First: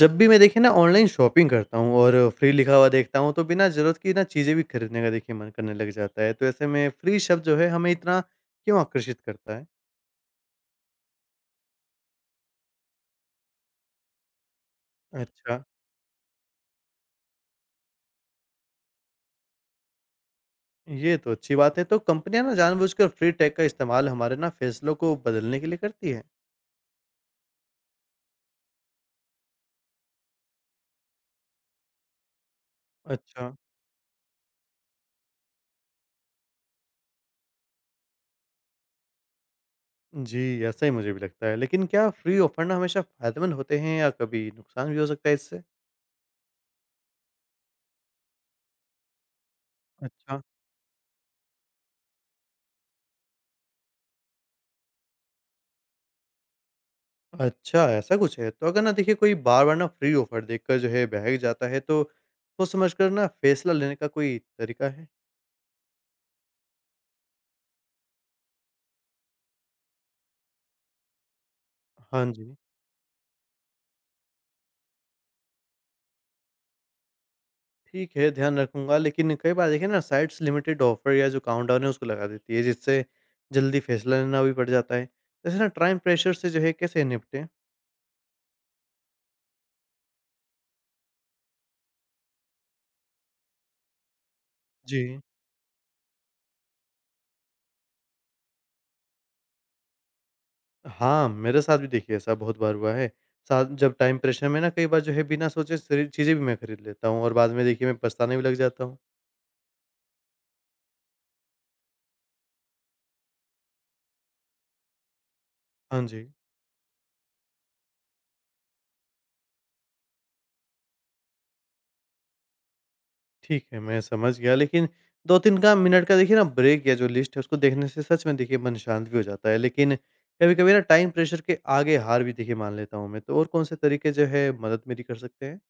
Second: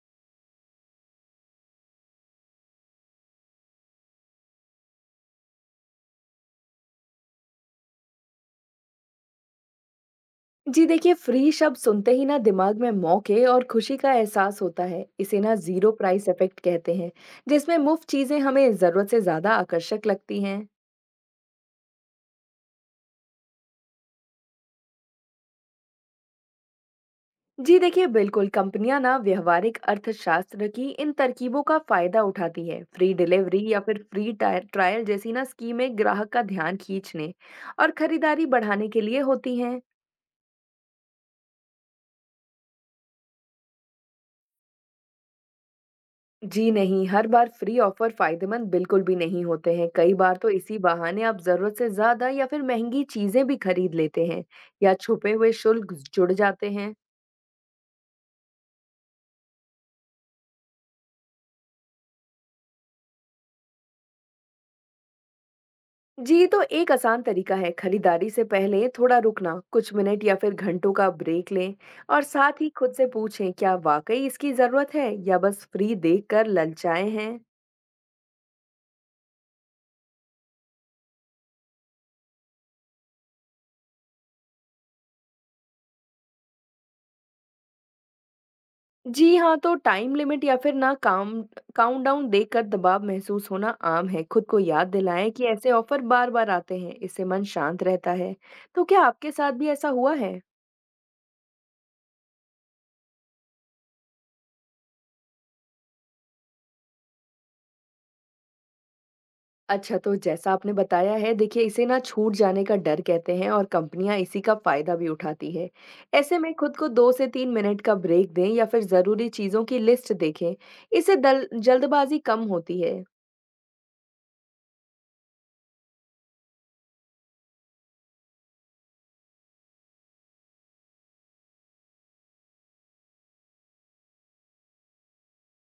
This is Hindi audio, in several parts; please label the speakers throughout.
Speaker 1: जब भी मैं देखिए ना ऑनलाइन शॉपिंग करता हूँ और फ्री लिखा हुआ देखता हूँ तो बिना ज़रूरत की ना चीज़ें भी खरीदने का देखिए मन करने लग जाता है। तो ऐसे में फ्री शब्द जो है हमें इतना क्यों आकर्षित करता है?
Speaker 2: जी देखिए फ्री शब्द सुनते ही ना दिमाग में मौके और खुशी का एहसास होता है। इसे ना
Speaker 1: अच्छा।
Speaker 2: जीरो प्राइस इफेक्ट कहते हैं, जिसमें मुफ्त चीजें हमें जरूरत से ज्यादा आकर्षक लगती हैं।
Speaker 1: ये तो अच्छी बात है। तो कंपनियां ना जानबूझकर फ्री टैग का इस्तेमाल हमारे ना फैसलों को बदलने के लिए करती है?
Speaker 2: जी देखिए बिल्कुल, कंपनियां ना व्यवहारिक अर्थशास्त्र की इन तरकीबों का फायदा उठाती है। फ्री
Speaker 1: अच्छा
Speaker 2: डिलीवरी या फिर फ्री ट्रायल जैसी ना स्कीमें ग्राहक का ध्यान खींचने और खरीदारी बढ़ाने के लिए होती हैं।
Speaker 1: जी, ऐसा ही मुझे भी लगता है। लेकिन क्या फ्री ऑफर ना हमेशा फायदेमंद होते हैं या कभी नुकसान भी हो सकता है इससे?
Speaker 2: जी नहीं, हर बार फ्री ऑफर फायदेमंद बिल्कुल भी नहीं होते हैं। कई बार
Speaker 1: अच्छा।
Speaker 2: तो इसी बहाने आप ज़रूरत से ज़्यादा या फिर महंगी चीज़ें भी खरीद लेते हैं या छुपे हुए शुल्क जुड़ जाते हैं।
Speaker 1: अच्छा, ऐसा कुछ है? तो अगर ना देखिए कोई बार-बार ना फ्री ऑफ़र देखकर जो है बहक जाता है तो सोच समझकर ना फ़ैसला लेने का कोई तरीका है?
Speaker 2: जी, तो एक आसान तरीका है खरीदारी से पहले थोड़ा रुकना, कुछ मिनट या फिर घंटों का ब्रेक लें और
Speaker 1: हाँ जी।
Speaker 2: साथ ही खुद से पूछें क्या वाकई इसकी ज़रूरत है या बस फ्री देखकर ललचाए हैं।
Speaker 1: ठीक है, ध्यान रखूँगा। लेकिन कई बार देखिए ना साइट्स लिमिटेड ऑफ़र या जो काउंटडाउन है उसको लगा देती है, जिससे जल्दी फ़ैसला लेना भी पड़ जाता है। वैसे ना टाइम प्रेशर से जो है कैसे निपटें?
Speaker 2: जी हाँ, तो टाइम लिमिट या फिर ना काम काउंटडाउन देखकर दबाव महसूस होना आम है। खुद को याद
Speaker 1: जी।
Speaker 2: दिलाएं कि ऐसे ऑफर बार-बार आते हैं, इससे मन शांत रहता है। तो क्या आपके साथ भी ऐसा हुआ है?
Speaker 1: हाँ, मेरे साथ भी देखिए ऐसा बहुत बार हुआ है। साथ जब टाइम प्रेशर में ना कई बार जो है बिना सोचे सारी चीज़ें भी मैं खरीद लेता हूँ और बाद में देखिए मैं पछताने भी लग जाता हूँ।
Speaker 2: अच्छा, तो जैसा आपने बताया है, देखिए इसे ना छूट जाने का डर कहते हैं और कंपनियां इसी का फायदा भी उठाती है।
Speaker 1: हाँ जी।
Speaker 2: ऐसे में खुद को 2 से 3 मिनट का ब्रेक दें या फिर ज़रूरी चीज़ों की लिस्ट देखें। इससे दल जल्दबाजी कम होती है।
Speaker 1: ठीक है, मैं समझ गया। लेकिन 2-3 का मिनट का देखिए ना ब्रेक या जो लिस्ट है उसको देखने से सच में देखिए मन शांत भी हो जाता है। लेकिन कभी-कभी ना टाइम प्रेशर के आगे हार भी देखिए मान लेता हूँ मैं। तो और कौन-से तरीके जो है मदद मेरी कर सकते हैं?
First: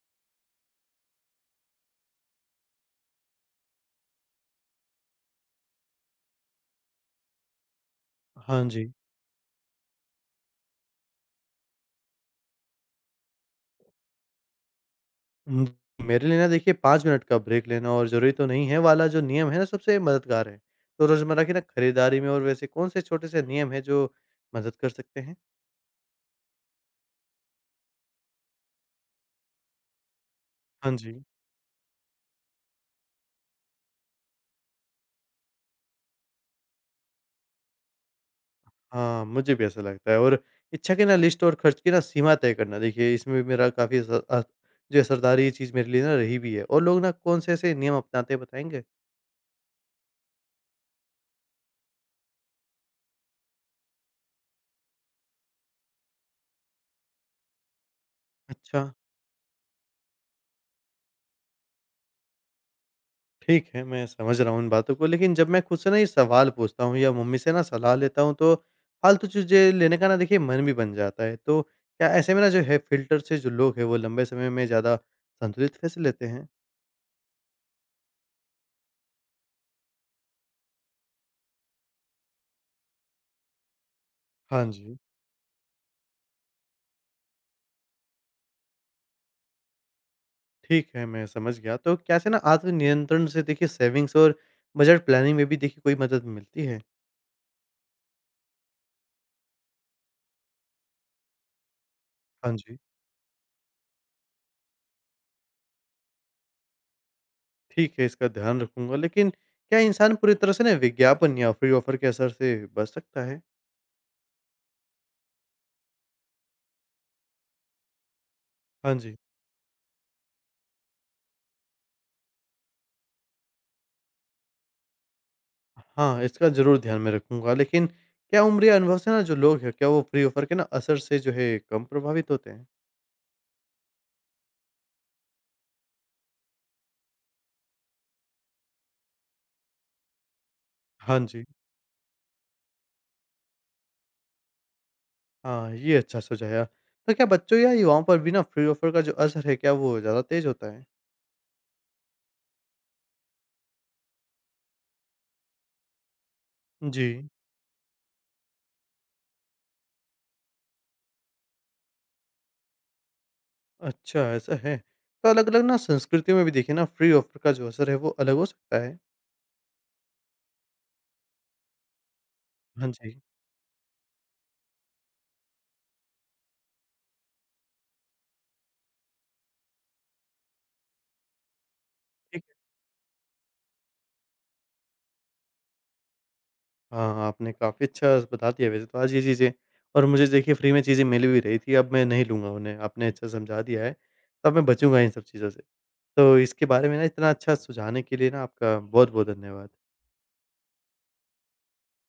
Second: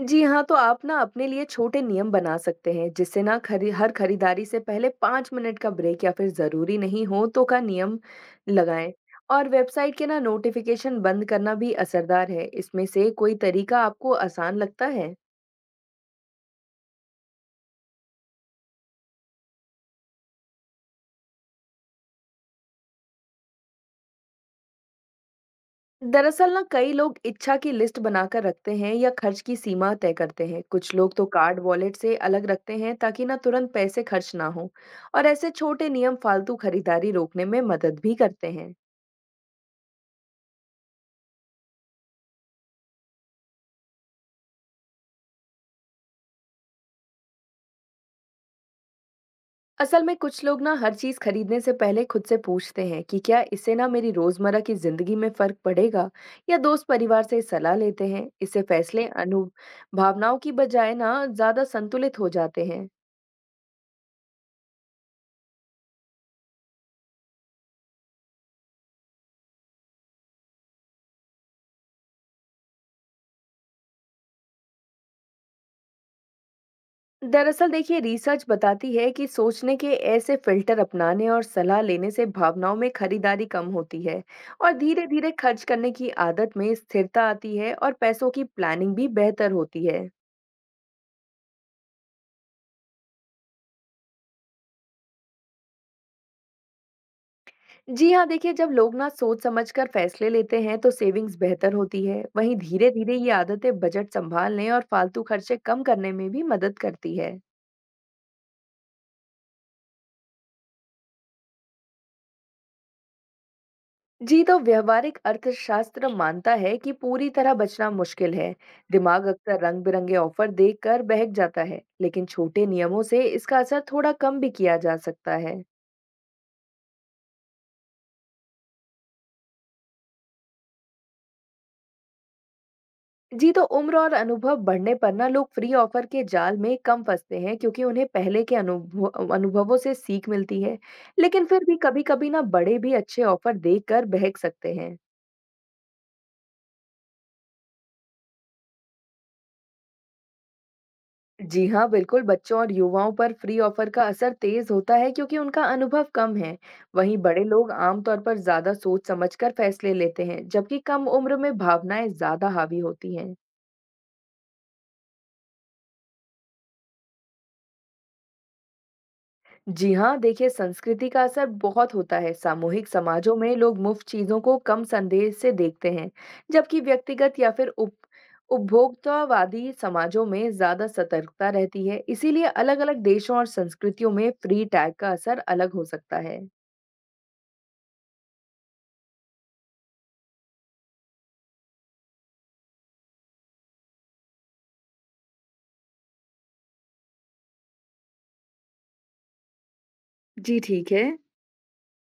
Speaker 2: जी हाँ, तो आप ना अपने लिए छोटे नियम बना सकते हैं, जिससे ना खरी हर खरीदारी से पहले 5 मिनट का ब्रेक या फिर ज़रूरी नहीं हो तो का नियम
Speaker 1: हाँ जी।
Speaker 2: लगाएँ और वेबसाइट के ना नोटिफ़िकेशन बंद करना भी असरदार है। इसमें से कोई तरीका आपको आसान लगता है?
Speaker 1: हुँ, मेरे लिए ना देखिए 5 मिनट का ब्रेक लेना और ज़रूरी तो नहीं है वाला जो नियम है ना सबसे मददगार है। तो रोज़मर्रा की ना खरीदारी में और वैसे कौन से छोटे से नियम हैं जो मदद कर सकते हैं?
Speaker 2: दरअसल ना कई लोग इच्छा की लिस्ट बनाकर रखते हैं या खर्च की सीमा तय करते हैं।
Speaker 1: हाँ
Speaker 2: कुछ लोग
Speaker 1: जी।
Speaker 2: तो कार्ड वॉलेट से अलग रखते हैं ताकि ना तुरंत पैसे खर्च ना हों और ऐसे छोटे नियम फालतू खरीदारी रोकने में मदद भी करते हैं।
Speaker 1: हाँ, मुझे भी ऐसा लगता है। और इच्छा की ना लिस्ट और खर्च की ना सीमा तय करना देखिए इसमें भी मेरा काफ़ी असर जो असरदार ये चीज़ मेरे लिए ना रही भी है। और लोग ना कौन से ऐसे नियम अपनाते हैं बताएँगे?
Speaker 2: असल में कुछ लोग ना हर चीज खरीदने से पहले खुद से पूछते हैं कि क्या इससे ना मेरी रोजमर्रा की जिंदगी में फर्क पड़ेगा या दोस्त परिवार से सलाह लेते हैं। इससे
Speaker 1: अच्छा।
Speaker 2: फैसले अनु भावनाओं की बजाय ना ज्यादा संतुलित हो जाते हैं।
Speaker 1: ठीक है, मैं समझ रहा हूँ इन बातों को। लेकिन जब मैं खुद से ना ये सवाल पूछता हूँ या मम्मी से ना सलाह लेता हूँ तो फालतू चीज़ें लेने का ना देखिए मन भी बन जाता है। तो क्या ऐसे में ना जो है फ़िल्टर से जो लोग हैं वो लंबे समय में ज़्यादा संतुलित फैसले लेते हैं?
Speaker 2: दरअसल देखिए रिसर्च बताती है कि सोचने के ऐसे फिल्टर अपनाने और सलाह लेने से भावनाओं में खरीदारी कम होती है
Speaker 1: हाँ
Speaker 2: और
Speaker 1: जी।
Speaker 2: धीरे धीरे खर्च करने की आदत में स्थिरता आती है और पैसों की प्लानिंग भी बेहतर होती है।
Speaker 1: ठीक है, मैं समझ गया। तो कैसे ना आत्मनियंत्रण से देखिए सेविंग्स और बजट प्लानिंग में भी देखिए कोई मदद मिलती है?
Speaker 2: जी हाँ, देखिए जब लोग ना सोच-समझ कर फैसले लेते हैं तो सेविंग्स बेहतर होती है।
Speaker 1: हाँ
Speaker 2: वहीं
Speaker 1: जी।
Speaker 2: धीरे-धीरे ये आदतें बजट सँभालने और फालतू खर्चे कम करने में भी मदद करती है।
Speaker 1: ठीक है, इसका ध्यान रखूँगा। लेकिन क्या इंसान पूरी तरह से ना विज्ञापन या फ्री ऑफर के असर से बच सकता है?
Speaker 2: जी, तो व्यावहारिक अर्थशास्त्र मानता है कि पूरी तरह बचना मुश्किल है।
Speaker 1: हाँ जी।
Speaker 2: दिमाग अक्सर रंग-बिरंगे ऑफर देखकर बहक जाता है, लेकिन छोटे नियमों से इसका असर थोड़ा कम भी किया जा सकता है।
Speaker 1: हाँ, इसका ज़रूर ध्यान में रखूँगा। लेकिन क्या उम्र या अनुभव से ना जो लोग हैं, क्या वो फ्री ऑफर के ना असर से जो है कम प्रभावित होते हैं?
Speaker 2: जी, तो उम्र और अनुभव बढ़ने पर ना लोग फ्री ऑफर के जाल में कम फंसते हैं क्योंकि उन्हें पहले के अनुभव अनुभवों से सीख मिलती है।
Speaker 1: हाँ जी।
Speaker 2: लेकिन फिर भी कभी-कभी ना बड़े भी अच्छे ऑफर देखकर बहक सकते हैं।
Speaker 1: हाँ, ये अच्छा सुझाया। तो क्या बच्चों या युवाओं पर भी ना फ्री ऑफर का जो असर है, क्या वो ज़्यादा तेज़ होता है?
Speaker 2: जी हाँ बिल्कुल, बच्चों और युवाओं पर फ्री ऑफर का असर तेज होता है क्योंकि उनका अनुभव कम है।
Speaker 1: जी।
Speaker 2: वहीं बड़े लोग आमतौर पर ज्यादा सोच समझकर फैसले लेते हैं, जबकि कम उम्र में भावनाएं ज्यादा हावी होती हैं।
Speaker 1: अच्छा, ऐसा है। तो अलग-अलग ना संस्कृतियों में भी देखिए ना फ्री ऑफ़र का जो असर है वो अलग हो सकता है।
Speaker 2: जी हाँ देखिए, संस्कृति का असर बहुत होता है। सामूहिक
Speaker 1: हाँ जी,
Speaker 2: समाजों में लोग मुफ्त चीजों को कम संदेह से देखते हैं, जबकि व्यक्तिगत या फिर उप उपभोक्तावादी समाजों में ज्यादा सतर्कता रहती है।
Speaker 1: ठीक
Speaker 2: इसीलिए
Speaker 1: है।
Speaker 2: अलग-अलग देशों और संस्कृतियों में फ्री टैग का असर अलग हो सकता है।
Speaker 1: हाँ, आपने काफ़ी अच्छा बता दिया। वैसे तो आज ये चीज़ें और मुझे देखिए फ्री में चीज़ें मिल भी रही थी, अब मैं नहीं लूँगा उन्हें। आपने अच्छा समझा दिया है। तो अब मैं बचूँगा इन सब चीज़ों से। तो इसके बारे में ना इतना अच्छा सुझाने के लिए ना आपका बहुत-बहुत धन्यवाद।
Speaker 2: जी ठीक है।